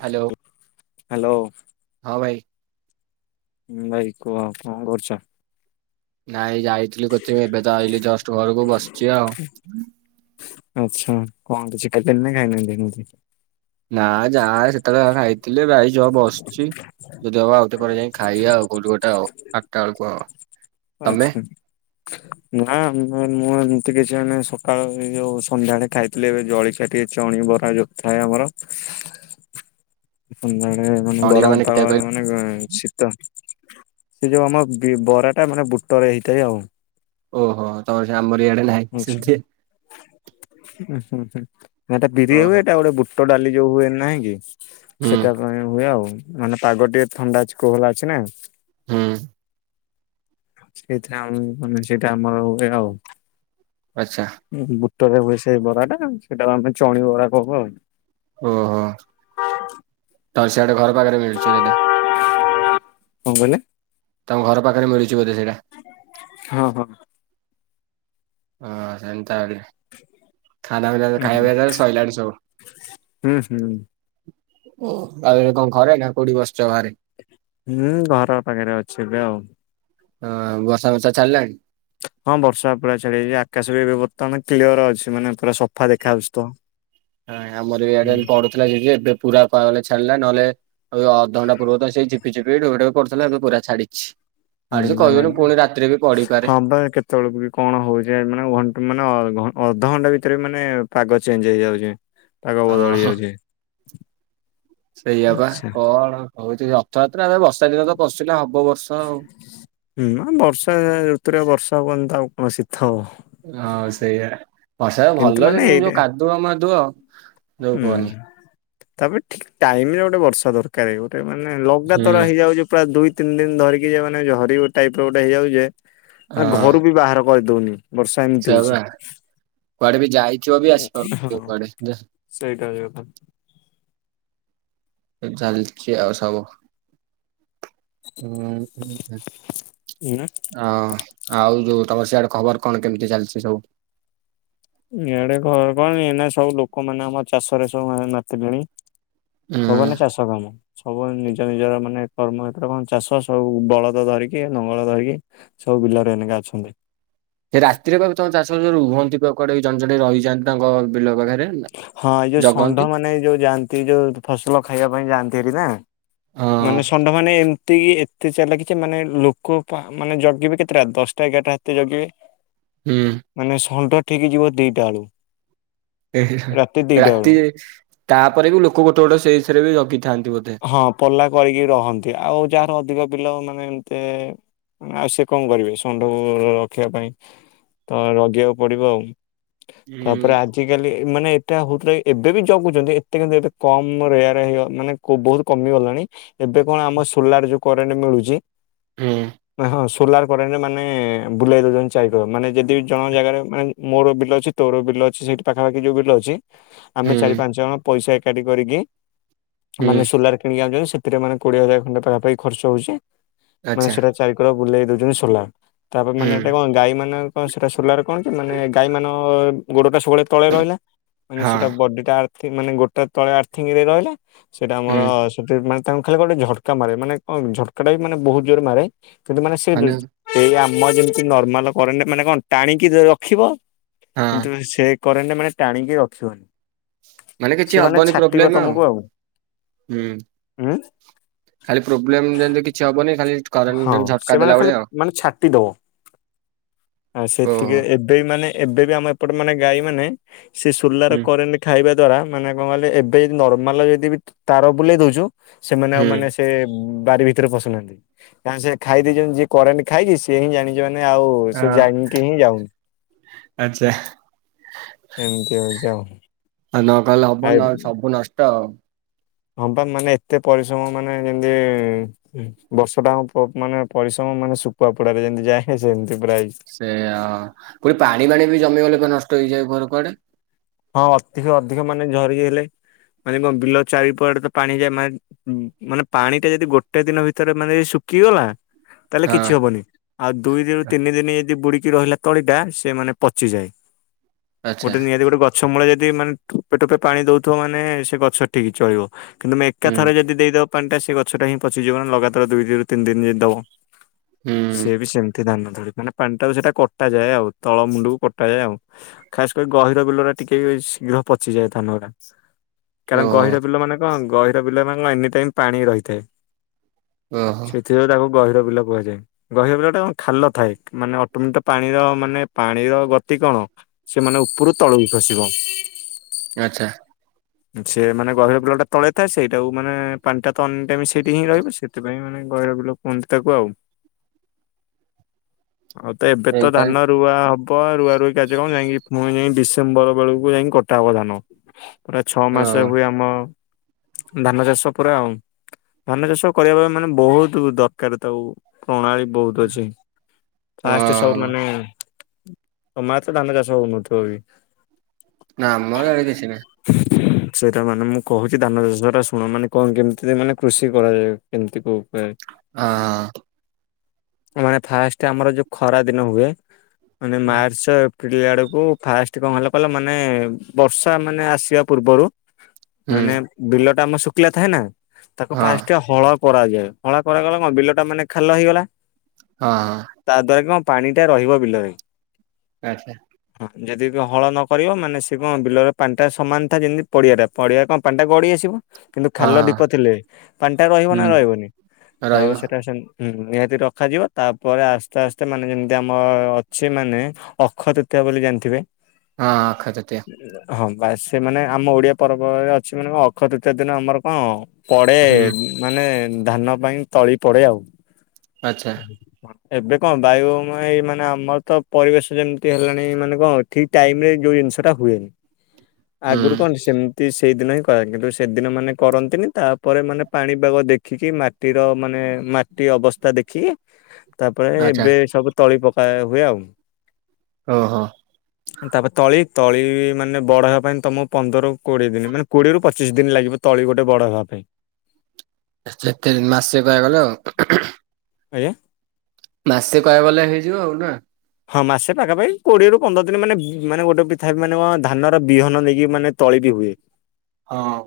Hello hello ହଁ ଭାଇ। ହଁ ଭାଇ କୁହ କଣ କରୁଛ? ନାଇଁ ଯାଇଥିଲି କ ଏବେ ତ ଆଇିଲି ଜଷ୍ଟ ଘରକୁ ବସିଛି ଆଉ। ଆଚ୍ଛା କଣ ଚିକେନ ଖାଇନାହାନ୍ତି ମୁ ନା ଯା ସେତେବେଳେ ଯ ଖାଇଥିଲ ଭାଇ ଅ ବସୁଛି। ଯଦି ହବା ଆଉତେ ପରେ ଯାଇ ଖାଇବା ଆଉ ଗୋଲ ଗୋଟେ ଆଉ ଆଠଟା ବେଳକୁ ଆଉ। ତମେ ଆଚ୍ଛା। ନା ମୁଁ ଏମିତି କିଛି ମାନେ ସକାଳ ଯୋଉ ସନ୍ଧ୍ୟାଳେ ଖାଇଥିଲି ଏବେ ଜଳିକ ଟ ଚଣି ବରା ଯୋଉ ଥାଏ ଆମର ମାନେ ଭଉଣୀର ଗରମ କେତେ ପାାଗ କହିଲ? ମାନେ ଶୀତ ସେ ଯୋଉ ଆମ ବରା। ଟା ମାନେ ବୁଟରେ ହେଇଥାଏ ଆଉ। ଓହୋ ତ ସେ ଆବର ଇଡେ ନାହିଁ। ଆଛା ସେମିତି ହଁ ହୁଁଟା ବିରି ହ ଓହୋ ଏଟା ଗୋଟେ ପୋଟ ଡାଲି ଯୋଉ ହୁଏନ ନାହିଁ କି ହୁଁ ସେଟା କ ହୁଏ ଆଉ ମାନେ ପାଗ ଟିକେ ଥଣ୍ଡା ଅଛି କୋହଲା ଅଛି ନା। ହୁଁ। ସେଇଥିରେ ଆମୁଁ [unintelligible] ଆମର ଗୋଟେ ଆଉ ଆଚ୍ଛା। ବୁଟରେ ବି ସେଇ ବରା ଟା ସେଇଟା କୁ ଆମେ ଚଣୁ ବରା କହୁଁ ଆଉ। ଓହ ତ ସେଆଡ଼େ ଘର ପାଖରେ ମିଳୁଛି ଯଦି। [inaudible] କଁ କଇଲେ। ତମ ଘର ପାଖରେ ମିଳୁଚି ବୋଧେ ସେଇଟା। ହଁ ହଁ। ହଁ ସେତା ଆଲେ ଖା ପି ହୁଁ ଖାଇବା ପିଇ ସୋଇଲାଡ ସବଉ। ହୁଁ ହୁଁ ଓ ଆଉ ଏଇନା କଣ ଘରେ ନା କୋଉଠି ବସିଛ ବାହାରେ ହୁଁ ଘର ପାଖରେ ଅଛି ଏବେ ଆଉ ହଁ ବର୍ଷା ବର୍ଷା ଛାଡିଲାଣି ହଁ ବର୍ଷା ପୁରା ଛାଡି ଯାଇଛି ଆକାଶ ବି ଏବେ ବର୍ତ୍ତମାନ କ୍ଲିୟର ଅଛି ମାନେ ପୁରା ସଫା ଦେଖାହାଉଛି ତ ଆମର ଏଆଡେ ହୁଁ ପଢୁଥିଲା ଯଦି ଏବେ ପୁରା ପାଣି ଛାଡିଲା ନହେଲେ ଆଉ ଅଧଘଣ୍ଟା ପୂର୍ବରୁ ତ ସେଇ ଝିପି ଚିପି ଢୋ ଢୋ କରୁଥିଲା ଏବେ ପୁରା ଛାଡିଛି ହୁଁ ଆଡ ଯେ କଇବନି ପୁଣି ରାତିରେ ବି ପଡ଼ିପାରେ। ତଳକୁ ବି କଣ ହଉଚି ଏ ମାନେ ଘନ୍ ମାନେ ଅ ଘନ୍ ଅଧଘଣ୍ଟା ଭିତରେ ମାନେ ପାଗ ଚେଞ୍ଜ୍ ହେଇଯାଉଚି। ଅ ହ ସେଇଆ ବା ଆଚ୍ଛା କଣ ହଉଚି ଯେ ଅଥଯାତ୍ରା ରେ ବର୍ଷା ଦିନ ତ କସିଲେ ହବ ବର୍ଷା ଆଉ। ହୁଁ ଆ ବର୍ଷା ରୁତୁ ବର୍ଷା ହବନି ତ ଆଉ କଣ ଶୀତ ହବ। ଅଁ ସେୟା ବର୍ଷା ଭଲ ଯେ କିନ୍ତୁ ଯୋଉ କାଦୁଅ ମାଦୁଅ। ଯୋଉ ଉଁ କୁହନି। ତାପରେ ଠିକ୍ ଟାଇମ୍ ରେ ଗୋଟେ ବର୍ଷା ଦର୍କାରେ ଗୋଟେ ମାନେ ଲ ଦା ହୁଁ ତର ହେଇଯାଉଚି ପୁରା ଦୁଇ ତିନ୍ ଦିନ୍ ଧରିକି ଯେଉଁମାନେ ଝରି ଟାଇପ୍ ର ଗୋଟେ ହେଇଯାଉଚେ। ଯେ ଘରୁ ବି ବାହାର୍ କରି ଦଉନି। ସେ ଆଉଆ କୁଆଡ଼େ ବି ଯାଇଥିବ ବି ହଁ ଆସିପାରୁଥିବ କୁଆଡ଼େ। ସେଇଟା ବି ଗୋଟେ। ଏ ଚାଲ୍ଚି ଆଉ ସବୁ ଉଁ ହୁଁ ହୁଁ ନା ଆ ଆଉ ଯୋଉ ତମର୍ ସେଆଡ଼େ ଖବର୍ କଣ କେମିତି ଚାଲ୍ଛି ସବୁ। ଇଆଡ଼େ କଣ୍ କରନ୍ତିକି ନା ସବୁ ଲୋକମାନେ ଆମ ଚାଷରେ ସବୁ ମା ମାତିଲେଣି। ହୁଁ ସବ୍ ମାନେ ଚାଷ କାମ। ସବୁ ମାନେ ନିଜ ନିଜର ମାନେ କର୍ମ ଏତତ କଣ ଚାଷ ସବୁ ବଳଦ ଦରିକି ନଙ୍ଗଳ ଧରିକି ସବୁ ବିଲରେ ଏନିକା ଅଛନ୍ତି। ହେ ରାତିରେ [unintelligible] ରୁହନ୍ତି ପକଡ଼େଇ ଜଣେ ଜଣେ ରହିଯାନ୍ତି ତାଙ୍କ ବିଲ ପାଖରେ। ହଁ ଏଇ ଯୋଉ ଜଗନ୍ତି। ଷଣ୍ଢ ମାନେ ଏଇ ଯୋଉ ଯାଆନ୍ତି ଯୋଉ ଫସଲ ଖାଇବା ପାଇଁ ଯାଆନ୍ତି ହେରି ନା ହଁ ମାନେ ସନ୍ ଲୋକ୍ ମାନେ ଏମ୍ତିକି ଏତେ ଚାଲାକି କି ମାନେ ଲୋକ ପା ମାନେ ଜଗିବେ କେତେଟା ଦଶ୍ ଟା ଏଗାର୍ ଟା ହାତେ ଜଗିବେ। [inaudible] ହୁଁ ମାନେ ଷଣ୍ଢ ଠିକ୍ ଯିବ ଦିଟା ବେଳକୁ। ଏ ହେ ହେ ବେଳୁ। ରାତି କାପରେ ବି ଲୋକ ଗୋଟେ ଗୋଟେ ସେଇଥିରେ ବି ଯଗିଥାନ୍ତି ବୋଧେ। ହଁ ପଲ୍ଲା କରିକି ରହନ୍ତି ଆଉ ଯାହାର ଅଧିକ ବିଲ ମାନେ ଏମ୍ତି ଆ ସେ କଣ କରିବେ ଷଣ୍ଢକୁ ରଖିବା ପାଇଁ ତ ରଗିବାକୁ ପଡ଼ିବ ଆଉ। ତାପରେ ହୁଁ ଆଜ୍ ଆଜିକାଲି ମାନେ ଏଟା ହଉଥିଲା କି ଏବେ ବି ଜଗୁଚନ୍ତି ଏତେ କିନ୍ତୁ ଏବେ କମ୍ ରେଆର୍ ଆଇ ହେଇବ ମାନେ ବହୁତ୍ କମି ଗଲାଣି ଏବେ କଣ ଆମ ସୁଲାର୍ ଯୋଉ କରେଣ୍ଟ ମିଳୁଛି। ହୁ ନା ହଁ ସୋଲାର କରେଣ୍ଟରେ ମାନେ ବୁଲାଇ ଦଉଛନ୍ତି ଚାରିକର ମାନେ ଯଦି ଜଣ ଜାଗାରେ ମାନେ ମୋର ବିଲ ଅଛି ତୋର ବିଲ ଅଛି ସେଠି ପାଖାପାଖି ଯୋଉ ବିଲ ଅଛି ଆମେ ହୁଁ ଚାରି ପାଞ୍ଚ ଜଣ ପଇସା ଏକାଠି କରିକି ମାନେ ହୁଁ ସୁଲାର୍ କିଣିକି ଆଣୁଛନ୍ତି ସେଥିଟା ମାନେ କୋଡ଼ିଏ ହଜାର ଖଣ୍ଡେ ପାଖାପଖି ଖର୍ଚ୍ଚ ହଉଛି ମାନେ ଆଚ୍ଛା ସେଟା ଚାରି କର ବୁଲେଇ ଦଉଛନ୍ତି ସୋଲା ତାପରେ ହୁଁ ମାନେ ଏଟା କଣ ଗାଈ ମାନେ କଣ ସେଟା ସୋଲାର କଣ କି ମାନେ ଗାଈ ମାନ ଗୋଡଟା ସବୁବେଳେ ତଳେ ରହିଲା ମାନେ ହଁ ସେଟା ବଡି ଟା ମାନେ ଗୋଟେ ତଳେ ଆର୍ଥଙ୍ଗରେ ରହିଲା ସେଇଟା ହୁଁ ଆମର ଯଉ ମାନେ ତାଙ୍କୁ ଖାଲି ଗୋଟେ ଝଟକା ମାରେ ମାନେ କଣ ଝଟକା ଟା ବି ମାନେ ବହୁତ ଜୋର ମାରେ କିନ୍ତୁ ମାନେ ସେ ଜୁ ଏଇ ଆମ ଯେମିତି ନର୍ମାଲ କରେଣ୍ଟ ମାନେ କଣ ଟାଣିକି ରଖିବ କିନ୍ତୁ ସେ, କରେଣ୍ଟେ ମାନେ ଟାଣିକି ରଖିବ। ମାନେ କିଛି ହବନି ପ୍ରୋବ୍ଲେମ୍ ଆଉ ହୁଁ। ଉ ଖାଲି ପ୍ରୋବ୍ଲେମ୍ ଦେଲେ କିଛି ହବନି ଖାଲି କରେଣ୍ଟ ହଁ ଯେମିତି ଝଟକା ସେମାନେ ଦେଲା ଖାଲି ଭଳିଆ ଆଉ ମାନେ ଛାଟିଦବ ଆ ଓହୋ। ସେତିିକିରେ ଏବ୍ ଏଇ ମାନେ ଏବେ ବି ଆମ ଏପଟେ ମାନେ ଗାଈ ମାନେ ସେଇ ସୁୁଲାର ହୁଁ କରେଣ୍ଟ୍ ଖାଇବା ଦ୍ଵାରା ମାନେ କଣ କଇଲେ ଏବେ ନର୍ମାଲ ଯଦି ବି ତାର ବୁଲେଇ ଦଉଚୁ ସେମାନେ ଆଉ ହୁଁ ମାନେ ସ୍ ଏ ବାରି ଭିତରେ ପଶୁନାହାନ୍ତି କାରଣ ସେ ଖାଇ ଦେଇଚନ୍ତି ଯିଏ କରେଣ୍ଟ୍ ଖାଇକି ସିଏ ହିଁ ଜାଣିଚି ମାନେ ଆଉ ସେ ହଁ ଜାଣିକି ହିଁ ଯାଉନି। ଆଚ୍ଛା। ଏମିତି ହଉଚି ଆଉ। ଆଉ ନ କଲେ ହବ ଆଉ ନଲେ ସବୁ ନଷ୍ଟ ଆଉ। ହଁ ପା ମାନେ ଏତେ ପରିଶ୍ରମ ମାନେ ଯେମତି ବର୍ଷ ଟା ଆମ ପ ମାନେ ପରିଶ୍ରମ ମାନେ ଶୁଖୁଆ ପୋଡାରେ ଯେମିତି ଯାଏ ସେମିତି ପୁରା ହେଇଛି। ସେଇୟା କୋଉଠି ପାଣି ପାଣି ବି ଜମି ଗଲେ [unintelligible] ନଷ୍ଟ ହେଇଯାଏ ଘର କୁଆଡେ। ହଁ ଅତିିକ ଅଧିକ ମାନେ ଝରି ହେଲେ ମାନେ କଁ ବିଲ ଚାରିପଟେ ତ ପାଣି ଯାଏ ମା ମାନେ ପାଣି ଟା ଯଦି ଗୋଟେ ଦିନ ଭିତରେ ମାନେ ଏଇ ଶୁକିଗଲା ତାହେଲେ କିଛି ହଁ। ହବନି। ଆଉ ଦୁଇ ଦିନରୁ ତିନି ଦିନ ଯଦି ବୁଡ଼ିକି ରହିଲା ତଳିଟା ସେ ମାନେ ପଚିଯାଏ। ଆଚ୍ଛା ଗୋଟେ ନିହାତି ଗୋଟେ ଗଛ ମୂଳେ ଯଦି ମାନେ ଠୋପେ ଠୋପେ ପାଣି ଦଉଥୁବ ମାନେ ସେ ଗଛ ଠିକ ଚଳିବ। କିନ୍ତୁ ତୁମେ ଏକା ହୁଁ ଥରେ ଯଦି ଦେଇଦବ ପାଣି ଟା ସେଇ ଗଛଟା ହିଁ ପଚିଯିବ ନା ଲଗାତାର ଦୁଇ ଦିନି ରୁ ତିନି ଦିନ ଯଦି ଦବ। ହୁଁ ସିଏ ବି ସେମିତି ଧାନ ଧଳି ମାନେ ପାଣି ଟାକୁ ସେଇଟା କଟା ଯାଏ ଆଉ ତଳ ମୁଣ୍ଡକୁ କଟା ଯାଏ ଆଉ ଖାସ କରି ଗହିର ବିଲରେ ଟିକେ ଶୀଘ୍ର ପଚିଯାଏ ଧାନଉରା କାରଣ ଓହୋ ଗହିର ବିଲମାନେ କଣ ଗହି ହିର ବିଲ ମାନେ କଣ ଏନି ଟାଇମ ପାଣି ରହିଥାଏ। ଓ ହୋ। ଥିରେ ତାକୁ ଗହିର ବିଲ କୁହାଯାଏ। ଗହିର ବିଲଟା କଣ ଖାଲ ଥାଏ ମାନେ ଅଟୋମେତ ପାଣିର ମାନେ ପାଣିର ଗତି କଣ? ସେମାନେ ଉପରୁ ତଳକୁ ଖସିବ। ଆଛା। ସେ ମାନେ ଗହିର ବିଲ ଟା ତଳେ ଥାଏ ସେଇଟାକୁ ମାନେ ପାଣି ଟା ତ ଅନେ ଟାଇମ୍ ସେ ସେଠି ହିଁ ରହିବ ସେଥିପାଇଁ ମାନେ ଗହିରବିଲ କୁହନ୍ତି ତାକୁ ଆଉ। ଆଉ ତ ଏବେ ତ ଏମିତି ଧାନ ତାହେଲେ ରୁଆ ହବ ରୁଆ ରୁଇ କାର୍ଯ୍ୟ କାମ ଯାଇକି ପୁଣି ଯାଇଁକି ଡି ସେମ୍ବର ବେଳକୁ ଯାଇଁକି କଟା ହବ ଧାନ ପୁରା ଛଏ ଓ ମାସ ହୁଏ ଆମ ଧାନ ଚାଷ ପୁରା ଆଉ ଧାନ ଚାଷ କରିବା ପାଇଁ ମାନେ ବହୁତୁ ଦରକାର ତାକୁ ପ୍ରଣାଳୀ ବହୁତୁ ଅଛି ଓ ଫାଷ୍ଟ ସବୁ ମାନେ ତମ [unintelligible] ଧାନ ଚାଷ ହଉନଥିବ ବି। ନାଁ ଆମର ଆଡେ କିଛି ନାଇଁ। [inaudible] ସେଇଟା ମାନେ ମୁଁ କହୁଚି ଧାନ ଚାଷ ଟା ଶୁଣ ମାନେ କଣ କେମିତି ମାନେ କୃଷି କରାଯାଏ କେମିତି କୋଉ ଉପାୟରେ। ହଁ। ମାନେ ଫାଷ୍ଟ ଆମର ଯୋଉ ଖରା ଦିନ ହୁଏ ମାନେ ହଁ ମାର୍ଚ୍ଚ ଏ ପ୍ରିଲ ଆଡକୁ ଫାଷ୍ଟ କଣ ହେଲା କହିଲ ମାନେ ବର୍ଷା ମାନେ ଆସିବା ପୂର୍ବରୁ ହୁଁ ମାନେ ବିଲ ଟା ଆମର ଶୁକିଲା ଥାଏ ନା ତାକୁ ହଁ ଫାଷ୍ଟ ହଳ କରାଯାଏ ହଳା କରାଗଲା କଣ ବିଲଟା ମାନେ ଖାଲ ହେଇଗଲା। ହଁ। ତା ଦ୍ଵାରା କଣ ପାଣି ଟା ରହିବ ବିଲରେ। ଆଚ୍ଛା। ହଁ ଯଦି ହଳ ନ କରିବ ମାନେ ସେ କଣ ବିଲରେ ପାଣି ଟା ସମାନ ଥାଏ ଯେମିତି ପଡିଆରେ ପଡିଆ କଣ ପାଣି ଟା ଗଡି ଆସିବ। କିନ୍ତୁ ଖାଲ ହଁ ଢୀପ ଥିଲେ ପାଣି ଟା ରହିବ ନା ହୁଁ ରହିବନି ତାପ ରହିବ ସେଟା ସେମି ହୁଁ ନିହାତି ରଖାଯିବ ତାପରେ ଆସ୍ତେ ଆସ୍ତେ ମାନେ ଯେମିତି ଆମ ଅଛି ମାନେ ଅକ୍ଷୟ ତୃତୀୟ ବୋଲି ଜାଣିଥିବେ? ହଁ ଅକ୍ଷୟ ତୃତୀୟା। ହଁ ବାସ୍ ସେ ମାନେ ଆମ ଓଡିଆ ପର୍ବରେ ଅଛି ମାନେ କଣ ଅକ୍ଷୟ ତୃତୀୟା ଦିନ ଆମର କଣ ପଡେ ହୁଁ ମାନେ ଧାନ ପାଇଁ ତଳି ପଡେ ଆଉ। ଆଚ୍ଛା ଏବେ କଣ ବାୟୁ ଏଇ ମାନେ ଆମର ତ ପରିବେଶ ଯେମିତି ହେଲାଣି ମାନେ କଣ ଠିକ ଟାଇମ ରେ ଯୋଉ ଜିନିଷ ଟା ହୁଏନି ଆଗରୁ ହୁଁ କଣ ସେମିତି ସେଇଦିନ ହିଁ କରନ୍ତି କିନ୍ତୁ ସେଦିନ ମାନେ କରନ୍ତିନି ତାପରେ ମାନେ ପାଣିପାଗ ଦେଖିକି ମା ମାଟିର ମାନେ ମାଟି ଅବସ୍ଥା ଦେଖି ତାପରେ ଆଚ୍ଛା ଏବେ ସବୁ ତଳି ପକା ହୁଏ ଆଉ। ଓହୋ। ତାପରେ ତଳି ତଳି ମାନେ ବଡ ହେବା ପାଇଁ ତମକୁ ପନ୍ଦରରୁ କୋଡିଏ ଦିନ ମାନେ କୋଡିଏରୁୁ ପଚିଶି ଦିନ ଲାଗିବ। ତଳି ଗୋଟେ ବଡ ହେବା ପାଇଁ। ସେତେ ମାସେ ପା ଗଲ। ଆଜ୍ଞା। ମାସେ କହିଆକୁ ଗଲେ ହେଇଯିବ ଆଉ ନା। ହଁ ମାସେ ପାଖାପାଖି କୋଡିଏରୁୁ ପନ୍ଦର ଦିନ ମାନେ ମାନେ ଗୋଟେ ପିଥା ମାନେ ଧାନର ବିହନ ନେଇକି ମାନେ ତଳି ବି ହୁଏ। ହଁ।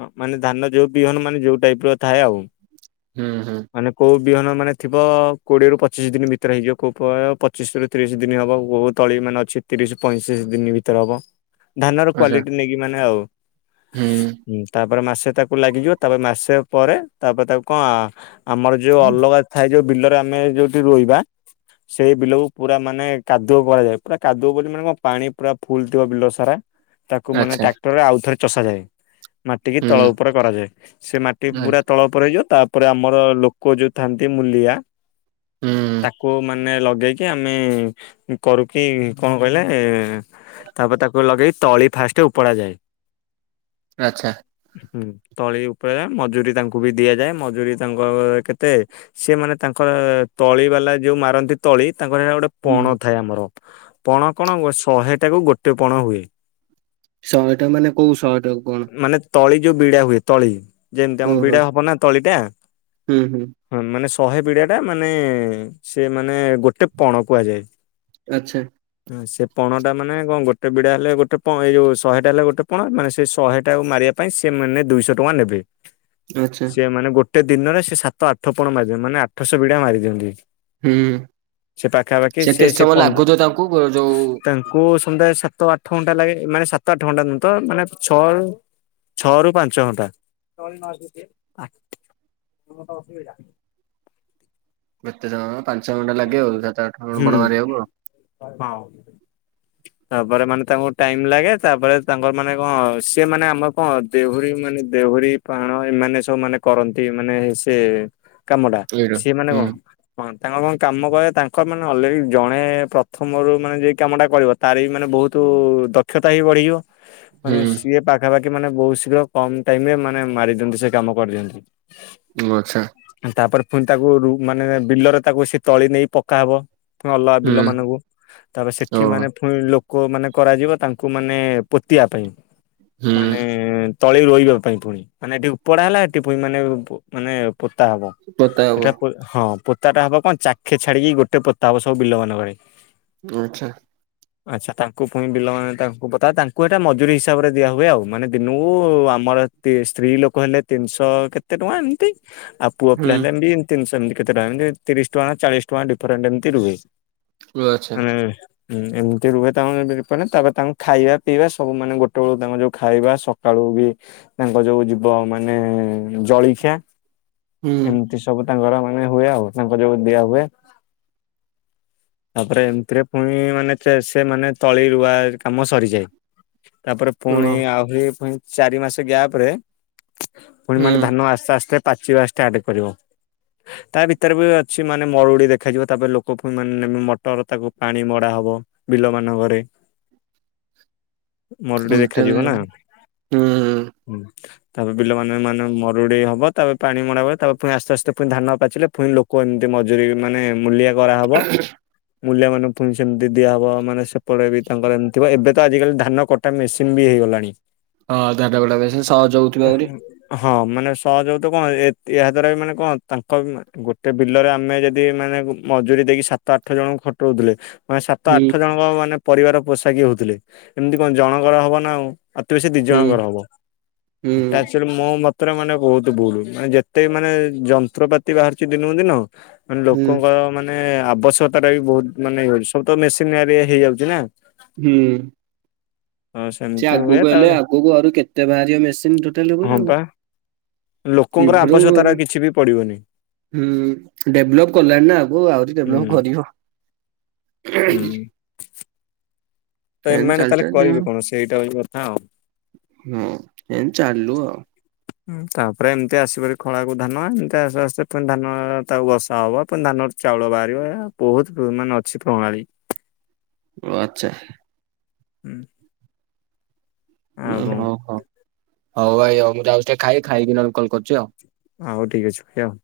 ହଁ ମାନେ ଧାନ ଯୋଉ ବିହନ ମାନେ ଯୋଉ ଟାଇପ ର ଥାଏ ଆଉ। ହୁଁ ହୁଁ। ମାନେ କୋଉ ବିହନ ମାନେ ଥିବ କୋଡିଏରୁୁ ପଚିଶି ଦିନି ଭିତରେ ହେଇଯିବ କୋଉ ପ ପଚିଶ ରୁ ତିରିଶ ଦିନ ହବ ବହୁ ତଳି ମାନେ ଅଛି ତିରିଶ ପଇଁତିଶ ଦିନ ଭିତରେ ହବ। ଧାନର ଆଚ୍ଛା କ୍ଵାଲିଟି ନେଇକି ମାନେ ଆଉ। ହୁଁ। ହୁଁ ତାପରେ ମାସେ ତାକୁ ଲାଗିଯିବ ତାପରେ ମାସେ ପରେ ତାପରେ ତାକୁ କନ ଆମର ଯୋଉ ଅଲଗା ଥାଏ ଯୋଉ ବିଲରେ ଆମେ ଯୋଉଠି ରୋଇବା ସେଇ ବିଲକୁ ପୁରା ମାନେ କାଦୁଅ କରାଯାଏ ପୁରା କାଦୁଅ ବୋଲି ମାନେ କଣ ପାଣି ପୁରା ଫୁଲ ଥିବ ବିଲ ସାରା। ତାକୁ ମାନେ ଆଚ୍ଛା ଟ୍ରାକ୍ଟର ରେ ଆଉଥରେ ଚଷାଯାଏ। ମାଟି କିି ତଳ ଉପର କରାଯାଏ ସେ ମାଟି ହୁଁ ପୁରା ତଳ ଉପର ହେଇଯିବ ତା ତାପରେ ଆମର ଲୋକ ଯୋଉ ଥାନ୍ତି ମୁଲିଆ ହୁଁ ତାକୁ ମାନେ ଲଗେଇ କି ଆମେ କରୁ କିି କଣ କହିଲେ ଏ-ଏ ତାପରେ ତାକୁ ଲଗେଇ ତଳି ଫାଷ୍ଟ ଉପଡା ଯାଏ। ଆଚ୍ଛା। ହୁଁ ତଳି ଉପରେ ମଜୁରୀ ତାଙ୍କୁ ବି ଦିଆଯାଏ ମଜୁରୀ ତାଙ୍କ କେତେ ସେମାନେ ତାଙ୍କର ତଳି ବାଲା ଯୋଉ ମାରନ୍ତି ତଳି ତାଙ୍କର ହେଲା ଗୋଟେ ହୁଁ ପଣ ଥାଏ ଆମର। ପଣ କଣ ଶହେ ଟାକୁ ଗୋଟେ ପଣ ହୁଏ। ଶହେ ଟା ମାନେ କୋଉ ଶହେ ଟାକୁ କଣ? ମାନେ ତଳି ଯୋଉ ବିଡା ହୁଏ ତଳି ଯେମିତି ଆମ ଓହୋ ବିଡା ହବ ନା ତଳି ଟା। ହୁଁ ହୁଁ ହଁ ମାନେ ଶହେ ବିଡା ଟା ମାନେ ସେ ମାନେ ଗୋଟେ ପଣ କୁହାଯାଏ। ଆଚ୍ଛା। ହୁଁ। ସେ ପଣ ଟା ମାନେ କଣ ଗୋଟେ ବିଡା ହେଲେ ଗୋଟେ ପ ଏଇଯୋଉ ଶହେଟା ହେଲେ ଗୋଟେ ପଣ ମାନେ ସେଇ ଶହେଟାକୁ ମାରିବା ପାଇଁ ସେମାନେ ଦୁଇଶହ ଟଙ୍କା ନେବେ। ଆଚ୍ଛା। ସେ ମାନେ ଗୋଟେ ଦିନରେ ସେ ସାତ ଆଠପଣ ମାରିନ୍ତି ମାନେ ଆଠଶ ବିଡା ମାରିଦିଅନ୍ତି। ହୁଁ। ସେ ପାଖାପାଖି ସେ କେତେ ସେ ସମୟ ପ ଲାଗୁଥିବ ତାଙ୍କୁ ଯୋଉ ତା କୁ ସନ୍ଧ୍ୟା ସାତ ଆଠ ଘଣ୍ଟା ଲାଗେ। ମାନେ ସାତ ଆଠ ଘଣ୍ଟା ନୁହୁଁ ତ ମାନେ ଛଅ ଛଅ ରୁ ପାଞ୍ଚ ଘଣ୍ଟା। କେତେ ଜଣ ପାଞ୍ଚ ଘଣ୍ଟା ଲାଗେ ଆଉ। ସାତ ଆଠ ପଣ ହୁଁ ବଡ ମାରିବାକୁ ଆଉ। ହଁ। ତାପରେ ମାନେ ତାଙ୍କୁ ଟାଇମ୍ ଲାଗେ। ତାପରେ ତାଙ୍କର ମାନେ କଣ ସିଏ ମାନେ ଆମର କଣ ଦେହୁରୀ ମାନେ ଦେହୁରୀ ପାଣ ଏମାନେ ସବୁ ମାନେ କରନ୍ତି। ମାନେ ସେ କାମୁଡା ଏଇଟା ସିଏ ମାନେ ହୁଁ କଣ ତାଙ୍କ କଣ କାମ କ, ତାଙ୍କ ମାନେ ଅଲରେ ଜଣେ ପ୍ରଥମରୁ ମାନେ କାମଟା କରିବ। ତା'ର ବି ମାନେ ବହୁତୁ ଦ କ୍ଷତା ହି ବଢ଼ି ଯି। ମାନେ ସିଏ ପାଖାପା ମାନେ ବହୁତ୍ ଶୀଘ୍ର କମ୍ ଟାଇମ୍ ରେ ମାନେ ମାରି ଦିଅନ୍ତି, ସେ କାମ କରି ଦିଅନ୍ତି। [inaudible] ତା'ପରେ ପୁଣି ତାକୁ ମାନେ ବିଲରେ ତାକୁ ସେ ତଳି ନେଇ ପକାହବ। ଅଲଗା ବିଲ ହୁଁ ମାନଙ୍କୁ ତା'ପରେ ସେଠି ଓହୋ। ମାନେ ପୁ ଲୋକ ମାନେ କରାଯିବ, ତାଙ୍କୁ ମାନେ ପୋତିବା ପାଇଁ। ହୁଁ ମାନେ ତଳି ରୋଇବା ପାଇଁ, ପୁଣି ମାନେ ଏଠି ଉପଡା ହେଲା। ଏଠି ପୁଣି ମାନେ ମାନେ ପୋତା ହବ। ପୋତା ହବ ହଁ! ପୋତାଟା ହବ କ ଖେ ଛାଡ଼ିକି ଗୋଟେ ପୋତା ହବ। ସବୁ ବିଲ ମାନଙ୍କରେ [inaudible] [inaudible] ଆଚ୍ଛା, ତାଙ୍କୁ ପୁଣି ବିଲ ତାଙ୍କୁ ତାଙ୍କୁ ଟା ମଜୁୁରୀ ହିସାବରେ ଦିଆ ହୁଏ। ଆଉ ମାନେ ଦିନକୁ ଆମର ସ୍ତ୍ରୀ ଲୋକ ହେଲେ ତିନ୍‌ଶ କେତେ ଟଙ୍କା ଏମ୍ତି। ଆ ପୁଅ ହୁଁ ପିଲା ହେଲେ ଏମ୍ତି କେତେ ଟଙ୍କା ତିରିଶ୍ ଟଙ୍କା ଚାଳିଶ୍ ଟଙ୍କା ଡିଫରେଣ୍ଟେ ଏମ୍ତି ରୁହେ। ଓ ଆଚ୍ଛା [inaudible] ହୁଁ, ଏମ୍ତି ରୁହେ। ତାଙ୍କୁ ତା'ପରେ ତାଙ୍କୁ ଖାଇବା ପିଇବା ସବୁ, ମାନେ ଗୋଟେ ବଳକୁ ତାଙ୍କୁ ଯଉ ଖାଇବା ସକାଳୁ ବି ତାଙ୍କ ଯଉ ଯିବ। ମାନେ ଜଳିଖିଆ ହୁଁ ଏମ୍ତି ସବୁ ତାଙ୍କର ମାନେ ହୁଏ, ଆଉ ତାଙ୍କୁ ଯଉ ଦିଆ ହୁଏ। ତା'ପରେ ଏମ୍ତିରେ ପୁଣି ମାନେ ସେ ମାନେ ତଳି ରୁଆ କାମ ସରିଯାଏ। ତା'ପରେ ପୁଣି, ଓହୋ। ଆହୁରି ପୁ ଚାରି ମାସ ଗ୍ଯାପ୍ ରେ ପୁଣି ହୁଁ ମାନେ ଧାନ ଆସ୍ତେ ଆସ୍ତେ ପାଚିବା ଷ୍ଟାର୍ଟ କରିବ। ତା'ଭିତରେ ବି ଅଛି ମା ମାନେ ମରୁଡି ଦେଖାଯିବ। ତା'ପରେ ଲୋକ ମାନେ ମଟର, ତାକୁ ପାଣି ମଡ଼ା ହବ। ବିଲ ମାନଙ୍କରେ ମରୁଡ଼ି ଦେଖା ଏମିତି ଯିବା ନା ହୁଁ ତା'ପରେ ମାନେ ମାନେ ମରୁଡ଼ି ହବ। ତା'ପରେ ପାଣି ମଡ଼ା ହୁଏ, ତା'--ରେ ପୁଣି ଆସ୍ତେ ଆସ୍ତେ ଣି ଧାନ ପାଚିଲେ। ଣି ଲୋକ ମଜୁରୀ, ମାନେ ମୂଲିଆ କରା ହବ। ମୂଲିଆ ମାନଙ୍କୁ ପୁଣି ସେମ୍ତି ଦିଆ ହବ। ମାନେ ସେପଟେ ବି ତାଙ୍କର ଏମ୍ ଥିବ, ଏବେ ତ ଆଜିକାଲି ଧାନ କ ମେସିନ୍‌ ବି ହେଇଗଲାଣି। [inaudible] [inaudible] ବିଲରେ, ଆମେ ଯଦି ମାନେ ମଜୁରୀ ଦେଇକି ସାତ ଆଠ ଜଣଙ୍କୁ ଖଟଉ ଥିଲେ। ମାନେ ସାତ ହୁଁ ଆଠ ଜଣଙ୍କ ମାନେ ପରିବାର ପୋଷାକି ହଉଥିଲେ, ଏମ୍ତି ଜଣ କର ହବ ନା ଆଉ। ଅତି ବେଶୀ ଦି ହୁଁ ଜଣଙ୍କର ହବ। ହୁଁ ଏଟା ମାନେ ବହୁତୁ ଭୁଲୁ। ମାନେ ଯେତେ ମାନେ ଯନ୍ତ୍ରପାତି ବାହା---ଚି, ଦିନକୁ ଦିନ ମାନେ ହୁଁ ଲୋକଙ୍କ ମାନେ ଆବଶ୍ୟକତା ଟା, ବି ବହୁତ୍ ମାନେ ସବୁ ତ ମେସି ହେଇଯାଉଚି ନା। [inaudible] ହଁ ସେମିତି ଆ--କୁ ହୁଏ ହେଲେ, ତାପରେ ଆଗକୁ କେତେ ବାହାରିବ ମେସିନ୍‌ ଟୋଟାଲ୍ ହଁ ଉପରେ ଆଉ। ପା ଲୋକଙ୍କର ଇମ୍ପ୍ରୋ ଆବଶ୍ୟକତା ଟା କିଛି ବି ପଡ଼ିବନି। ହୁଁ, ଡେଭଲ କଲାଣି ନା ଆ ଆହୁରି ହୁଁ ଡେଭଲପ୍ କରିବ। ହୁଁ ତ [inaudible] ଏମାନେ ତାହେଲେ କରିବେ କଣ ସେଇଟା ହଉଚି କଥା ଆଉ। ହୁଁ, ଚାଲୁ ଆଉ। ତା'ପରେ ଏମ୍ତି ଆସି ଖଳାକୁ ଧାନ। ଏମ୍ ଆସ୍ତେ ଆସ୍ତେ ଧାନ ତାକୁ ବସା ହବ, ଧାନ ଚାଉଳ ବାହାରିବା। ବହୁତ୍ ମାନେ ଅଛି ପ୍ରଣାଳୀ। [inaudible] ହୁଁ ଆଉ ଭାଇ କଣ ମୁଁ ଯାଉଚି ଟିକେ ଖାଇବି, ଖାଇକି ନ ହେଲେ କଲ୍ କରୁଚି ଆଉ। ହଉ ଠିକ ଅଛି ଭାଇଆଉ।